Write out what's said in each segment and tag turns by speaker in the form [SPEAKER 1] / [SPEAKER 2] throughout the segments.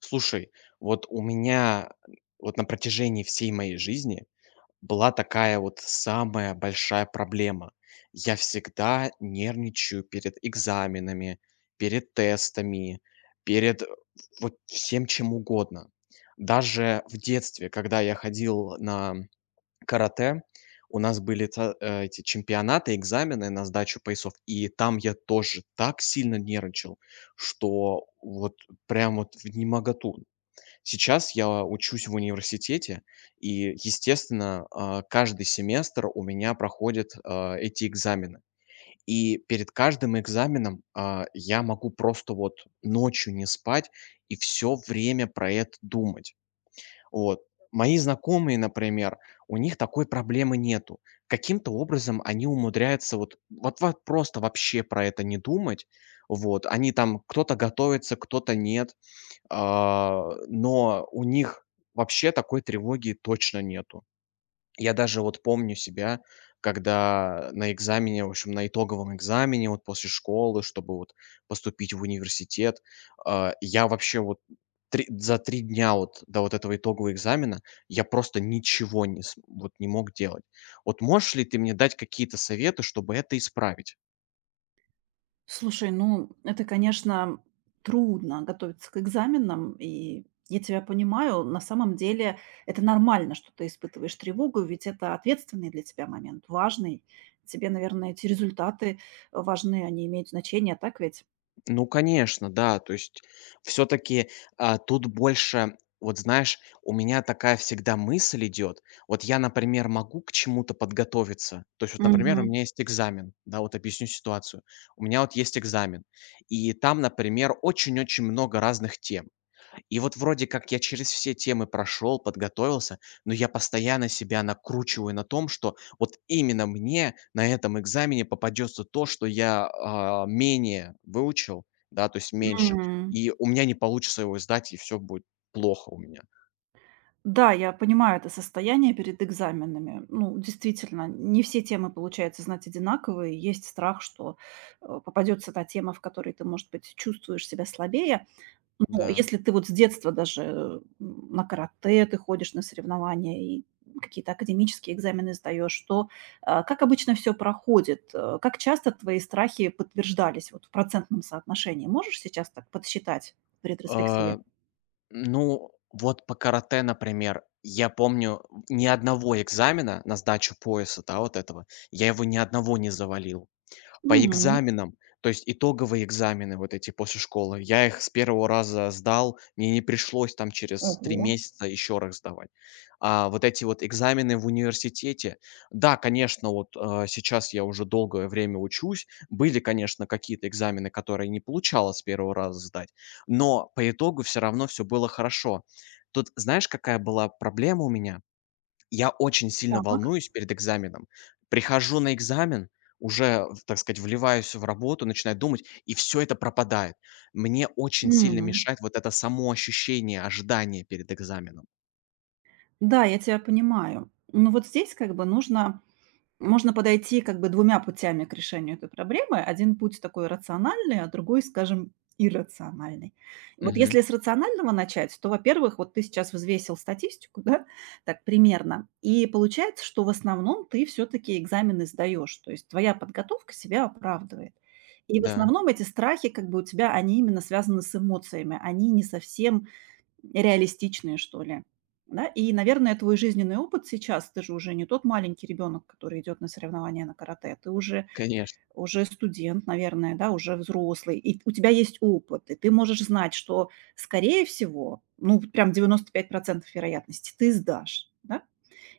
[SPEAKER 1] Слушай, вот у меня вот на протяжении всей моей жизни была такая вот самая большая проблема. Я всегда нервничаю перед экзаменами, перед тестами, перед вот всем чем угодно. Даже в детстве, когда я ходил на карате, у нас были эти чемпионаты, экзамены на сдачу поясов, и там я тоже так сильно нервничал, что вот прям вот в немоготу. Сейчас я учусь в университете, и, естественно, каждый семестр у меня проходят, эти экзамены. И перед каждым экзаменом, я могу просто вот ночью не спать и все время про это думать. Вот. Мои знакомые, например, у них такой проблемы нету. Каким-то образом они умудряются вот просто вообще про это не думать. Вот. Они там кто-то готовится, кто-то нет. Но у них вообще такой тревоги точно нету. Я даже вот помню себя, когда на экзамене, в общем, на итоговом экзамене вот после школы, чтобы вот поступить в университет, я вообще вот за 3 дня вот до вот этого итогового экзамена я просто ничего не, вот не мог делать. Вот можешь ли ты мне дать какие-то советы, чтобы это исправить?
[SPEAKER 2] Слушай, ну это, конечно, трудно готовиться к экзаменам, и я тебя понимаю. На самом деле это нормально, что ты испытываешь тревогу, ведь это ответственный для тебя момент, важный. Тебе, наверное, эти результаты важны, они имеют значение, так ведь?
[SPEAKER 1] Ну, конечно, да. То есть все таки тут больше, вот знаешь, у меня такая всегда мысль идет. Вот я, например, могу к чему-то подготовиться. То есть вот, например, у
[SPEAKER 2] Мгм.
[SPEAKER 1] меня есть экзамен. Да, вот объясню ситуацию. У меня вот есть экзамен, и там, например, очень-очень много разных тем. И вот вроде как я через все темы прошел, подготовился, но я постоянно себя накручиваю на том, что вот именно мне на этом экзамене попадется то, что я, менее выучил, да, то есть меньше,
[SPEAKER 2] М.
[SPEAKER 1] и у меня не получится его сдать, и все будет плохо у меня.
[SPEAKER 2] Да, я понимаю это состояние перед экзаменами. Ну, действительно, не все темы получается знать одинаковые. Есть страх, что попадется та тема, в которой ты, может быть, чувствуешь себя слабее. Ну,
[SPEAKER 1] Да.
[SPEAKER 2] если ты вот с детства даже, на карате ты ходишь на соревнования и какие-то академические экзамены сдаешь, то, как обычно все проходит? Как часто твои страхи подтверждались вот в процентном соотношении? Можешь сейчас так подсчитать в ретроспективе?
[SPEAKER 1] А, ну, вот по карате, например, я помню, ни одного экзамена на сдачу пояса, да, вот этого, я его ни одного не завалил. По
[SPEAKER 2] Мгм.
[SPEAKER 1] экзаменам, то есть итоговые экзамены вот эти после школы, я их с первого раза сдал, мне не пришлось там через 3
[SPEAKER 2] Ого.
[SPEAKER 1] месяца еще раз сдавать. А вот эти вот экзамены в университете, да, конечно, вот, сейчас я уже долгое время учусь, были, конечно, какие-то экзамены, которые не получалось с первого раза сдать, но по итогу все равно все было хорошо. Тут знаешь, какая была проблема у меня? Я очень сильно
[SPEAKER 2] Так.
[SPEAKER 1] волнуюсь перед экзаменом. Прихожу на экзамен, уже, в так сказать, вливаюсь в работу, начинаю думать, и все это пропадает. Мне очень сильно
[SPEAKER 2] М.
[SPEAKER 1] мешает вот это само ощущение ожидания перед экзаменом.
[SPEAKER 2] Да, я тебя понимаю. Но вот здесь как бы нужно. Можно подойти как бы двумя путями к решению этой проблемы. Один путь такой рациональный, а другой, скажем, иррациональный. Вот если
[SPEAKER 1] Мгм.
[SPEAKER 2] с рационального начать, то, во-первых, вот ты сейчас взвесил статистику, да, так примерно, и получается, что в основном ты все таки экзамены сдаешь, то есть твоя подготовка себя оправдывает. И в
[SPEAKER 1] Да,
[SPEAKER 2] основном эти страхи, как бы у тебя, они именно связаны с эмоциями, они не совсем реалистичные, что ли. Да, и, наверное, твой жизненный опыт сейчас, ты же уже не тот маленький ребенок, который идет на соревнования на карате, ты уже,
[SPEAKER 1] конечно.
[SPEAKER 2] уже студент, наверное, да, уже взрослый, и у тебя есть опыт, и ты можешь знать, что, скорее всего, ну, прям 95% вероятности, ты сдашь, да?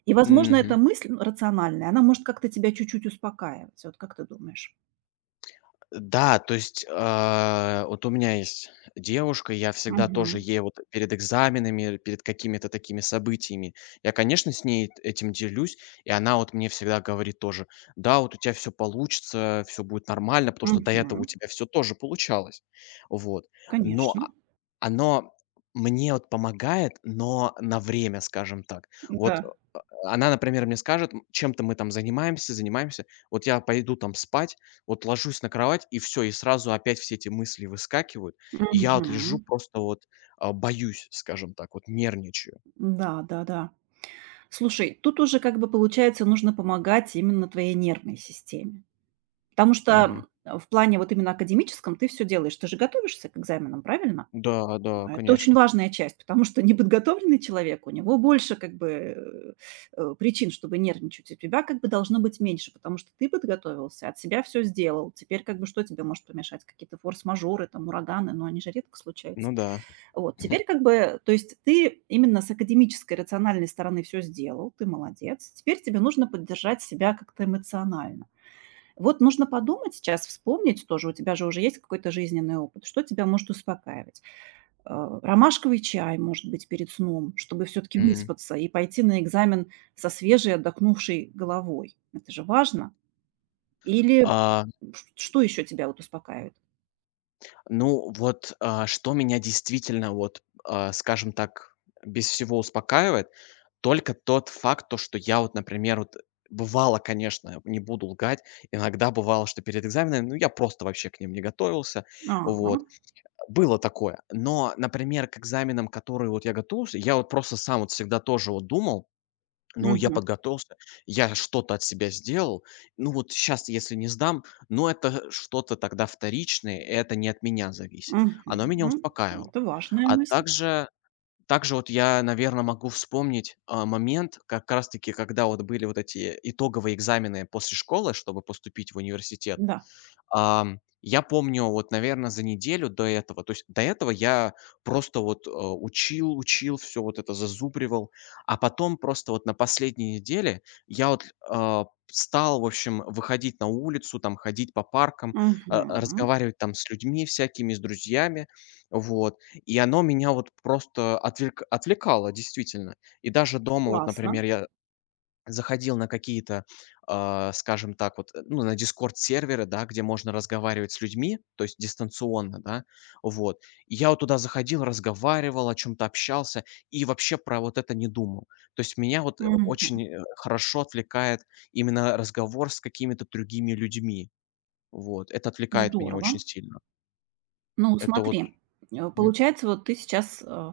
[SPEAKER 2] И, возможно, эта
[SPEAKER 1] Мгм.
[SPEAKER 2] мысль, ну, рациональная, она может как-то тебя чуть-чуть успокаивать, вот как ты думаешь?
[SPEAKER 1] Да, то есть, вот у меня есть девушка, я всегда тоже
[SPEAKER 2] Мгм.
[SPEAKER 1] ей вот перед экзаменами, перед какими-то такими событиями, я, конечно, с ней этим делюсь, и она вот мне всегда говорит тоже: "Да, вот у тебя все получится, все будет нормально", потому что до этого у
[SPEAKER 2] Мгм.
[SPEAKER 1] тебя все тоже получалось. Вот. Но,
[SPEAKER 2] Конечно,
[SPEAKER 1] оно мне вот помогает, но на время, скажем так. Вот,
[SPEAKER 2] да.
[SPEAKER 1] она, например, мне скажет, чем-то мы там занимаемся, занимаемся. Вот я пойду там спать, вот ложусь на кровать, и все, и сразу опять все эти мысли выскакивают. И я вот лежу,
[SPEAKER 2] Мгм.
[SPEAKER 1] просто вот, боюсь, скажем так, вот нервничаю.
[SPEAKER 2] Да, да, да. Слушай, тут уже как бы получается нужно помогать именно твоей нервной системе. Потому что
[SPEAKER 1] Мгм.
[SPEAKER 2] в плане вот именно академическом ты все делаешь, ты же готовишься к экзаменам, правильно?
[SPEAKER 1] Да, да,
[SPEAKER 2] А это очень
[SPEAKER 1] конечно.
[SPEAKER 2] важная часть, потому что неподготовленный человек, у него больше как бы причин, чтобы нервничать. У тебя как бы должно быть меньше, потому что ты подготовился, от себя все сделал. Теперь как бы что тебе может помешать? Какие-то форс-мажоры, там ураганы, но они же редко случаются.
[SPEAKER 1] Ну да.
[SPEAKER 2] Вот,
[SPEAKER 1] Мгм.
[SPEAKER 2] теперь как бы, то есть ты именно с академической, рациональной стороны все сделал, ты молодец. Теперь тебе нужно поддержать себя как-то эмоционально. Вот нужно подумать сейчас, вспомнить тоже, у тебя же уже есть какой-то жизненный опыт, что тебя может успокаивать. Ромашковый чай, может быть, перед сном, чтобы все таки выспаться и пойти на экзамен со свежей, отдохнувшей головой. Это же важно. Или
[SPEAKER 1] А
[SPEAKER 2] ш что еще тебя вот успокаивает?
[SPEAKER 1] Ну вот, что меня действительно вот, скажем так, без всего успокаивает, только тот факт, то, что я вот, например, вот бывало, конечно, не буду лгать, иногда бывало, что перед экзаменами, ну, я просто вообще к ним не готовился,
[SPEAKER 2] Ага,
[SPEAKER 1] вот. Было такое. Но, например, к экзаменам, которые вот я готовился, я вот просто сам вот всегда тоже вот думал, ну, я
[SPEAKER 2] мгм,
[SPEAKER 1] подготовился, я что-то от себя сделал. Ну, вот сейчас, если не сдам, ну, это что-то тогда вторичное, и это не от меня зависит.
[SPEAKER 2] мгм.
[SPEAKER 1] Оно меня
[SPEAKER 2] Мгм.
[SPEAKER 1] успокаивало.
[SPEAKER 2] Это важная
[SPEAKER 1] А
[SPEAKER 2] мысль.
[SPEAKER 1] также вот я, наверное, могу вспомнить, момент, как раз таки, когда вот были вот эти итоговые экзамены после школы, чтобы поступить в университет.
[SPEAKER 2] Да.
[SPEAKER 1] Я помню, вот, наверное, за неделю до этого, то есть до этого я просто вот, учил, учил, все вот это зазубривал, а потом просто вот на последней неделе я вот, стал, в общем, выходить на улицу, там, ходить по паркам,
[SPEAKER 2] Мгм.
[SPEAKER 1] разговаривать там с людьми всякими, с друзьями, вот. И оно меня вот просто отвлекало действительно. И даже дома, вот,
[SPEAKER 2] Классно.
[SPEAKER 1] например, я заходил на какие-то, скажем так, вот, ну, на Discord серверы, да, где можно разговаривать с людьми, то есть дистанционно, да, вот. И я вот туда заходил, разговаривал, о чем-то общался и вообще про вот это не думал. То есть меня вот,
[SPEAKER 2] Мгм.
[SPEAKER 1] очень, хорошо отвлекает именно разговор с какими-то другими людьми. Вот, это отвлекает меня очень
[SPEAKER 2] Здорово.
[SPEAKER 1] сильно.
[SPEAKER 2] Ну,
[SPEAKER 1] Это вот.
[SPEAKER 2] смотри,
[SPEAKER 1] М.
[SPEAKER 2] получается, вот ты сейчас,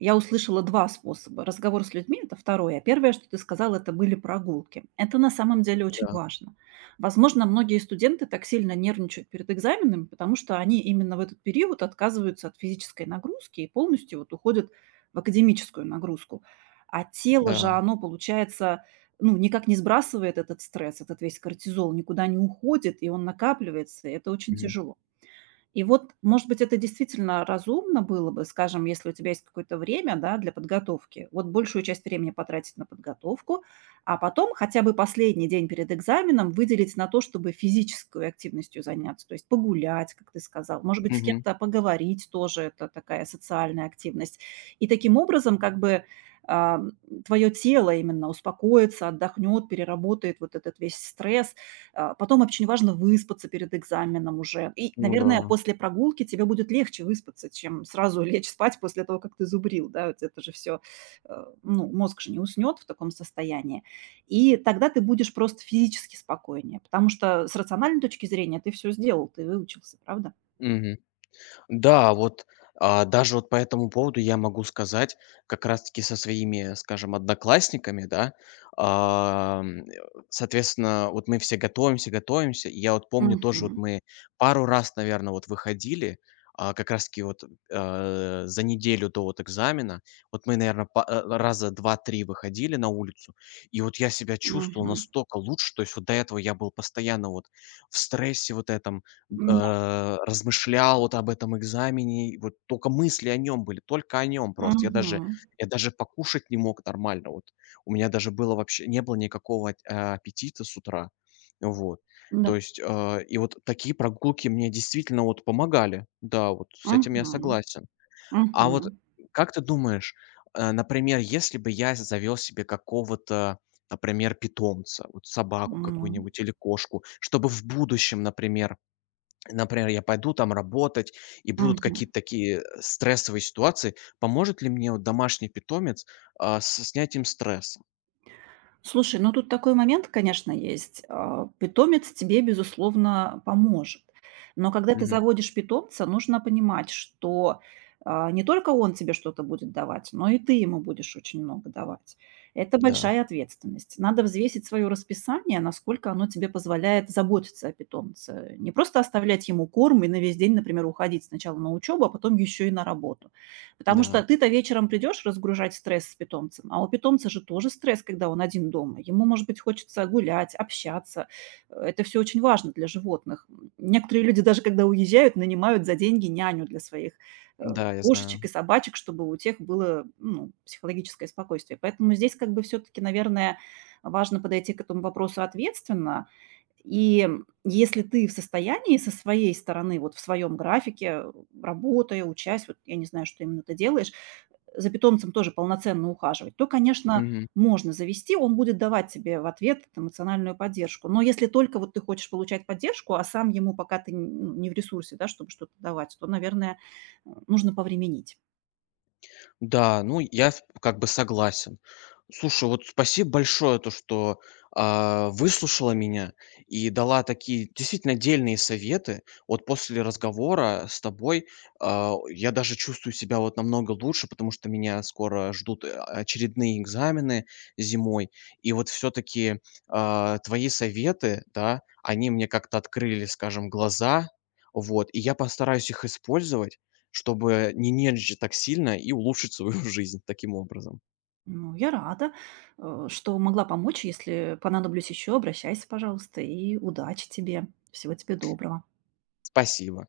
[SPEAKER 2] я услышала 2 способа. Разговор с людьми- это 2, а первое, что ты сказал, это были прогулки. Это на самом деле очень
[SPEAKER 1] Да,
[SPEAKER 2] важно. Возможно, многие студенты так сильно нервничают перед экзаменами, потому что они именно в этот период отказываются от физической нагрузки и полностью вот уходят в академическую нагрузку. А тело же,
[SPEAKER 1] да.
[SPEAKER 2] оно, получается, ну, никак не сбрасывает этот стресс, этот весь кортизол никуда не уходит, и он накапливается, и это очень
[SPEAKER 1] Мгм.
[SPEAKER 2] тяжело. И вот, может быть, это действительно разумно было бы, скажем, если у тебя есть какое-то время, да, для подготовки, вот большую часть времени потратить на подготовку, а потом хотя бы последний день перед экзаменом выделить на то, чтобы физической активностью заняться, то есть погулять, как ты сказал, может быть, с
[SPEAKER 1] Мгм.
[SPEAKER 2] кем-то поговорить тоже, это такая социальная активность. И таким образом как бы твое тело именно успокоится, отдохнет, переработает вот этот весь стресс, потом очень важно выспаться перед экзаменом уже. И,
[SPEAKER 1] Ну да.
[SPEAKER 2] наверное, после прогулки тебе будет легче выспаться, чем сразу лечь спать после того, как ты зубрил, да, вот это же все, ну, мозг же не уснет в таком состоянии. И тогда ты будешь просто физически спокойнее, потому что с рациональной точки зрения ты все сделал, ты выучился, правда?
[SPEAKER 1] Мгм. Да, вот, даже вот по этому поводу я могу сказать, как раз таки со своими, скажем, одноклассниками, да, ам, э, соответственно, вот мы все готовимся, готовимся. И я вот помню тоже, вот
[SPEAKER 2] Мгм.
[SPEAKER 1] мы пару раз, наверное, вот выходили, как раз таки вот, за неделю до вот экзамена. Вот мы, наверное, раза два-три выходили на улицу, и вот я себя чувствовал
[SPEAKER 2] Мгм.
[SPEAKER 1] настолько лучше. То есть вот до этого я был постоянно вот в стрессе вот этом,
[SPEAKER 2] Да.
[SPEAKER 1] размышлял вот об этом экзамене, и вот только мысли о нем были, только о нем просто. Я даже
[SPEAKER 2] Мгм.
[SPEAKER 1] я даже покушать не мог нормально. Вот у меня даже было вообще не было никакого аппетита с утра. Вот.
[SPEAKER 2] Да.
[SPEAKER 1] То есть, и вот такие прогулки мне действительно вот помогали. Да, вот с этим я
[SPEAKER 2] Мгм.
[SPEAKER 1] согласен. А
[SPEAKER 2] Мгм.
[SPEAKER 1] вот как ты думаешь, например, если бы я завел себе какого-то, например, питомца, вот собаку
[SPEAKER 2] М.
[SPEAKER 1] какую-нибудь или кошку, чтобы в будущем, например, я пойду там работать, и будут
[SPEAKER 2] Мгм.
[SPEAKER 1] какие-то такие стрессовые ситуации. Поможет ли мне вот домашний питомец, со снятием стресса?
[SPEAKER 2] Слушай, ну тут такой момент, конечно, есть. Питомец тебе, безусловно, поможет. Но когда ты
[SPEAKER 1] Мгм.
[SPEAKER 2] заводишь питомца, нужно понимать, что не только он тебе что-то будет давать, но и ты ему будешь очень много давать. Это
[SPEAKER 1] Да,
[SPEAKER 2] большая ответственность. Надо взвесить свое расписание, насколько оно тебе позволяет заботиться о питомце. Не просто оставлять ему корм и на весь день, например, уходить сначала на учебу, а потом еще и на работу. Потому что
[SPEAKER 1] да,
[SPEAKER 2] ты-то вечером придешь разгружать стресс с питомцем, а у питомца же тоже стресс, когда он один дома. Ему, может быть, хочется гулять, общаться. Это все очень важно для животных. Некоторые люди даже, когда уезжают, нанимают за деньги няню для своих э,
[SPEAKER 1] да, я
[SPEAKER 2] кошечек и
[SPEAKER 1] знаю.
[SPEAKER 2] собачек, чтобы у тех было, ну, психологическое спокойствие. Поэтому здесь как бы все-таки, наверное, важно подойти к этому вопросу ответственно, и если ты в состоянии со своей стороны, вот в своем графике, работая, учась, вот я не знаю, что именно ты делаешь, за питомцем тоже полноценно ухаживать, то, конечно, можно завести, он будет давать тебе в ответ эмоциональную поддержку. Но если только вот ты хочешь получать поддержку, а сам ему пока ты ну, не в ресурсе, да, чтобы что-то давать, то, наверное, нужно повременить.
[SPEAKER 1] Да, ну, я с как бы согласен. Слушай, вот спасибо большое, то, что, выслушала меня и дала такие действительно дельные советы. Вот после разговора с тобой, я даже чувствую себя вот намного лучше, потому что меня скоро ждут, очередные экзамены зимой. И вот все таки твои советы, да, они мне как-то открыли, скажем, глаза. Вот, и я постараюсь их использовать. Чтобы не нервничать так сильно и улучшить свою жизнь таким образом.
[SPEAKER 2] Ну, я рада, что могла помочь. Если понадоблюсь еще, обращайся, пожалуйста, и удачи тебе. Всего тебе доброго.
[SPEAKER 1] Спасибо.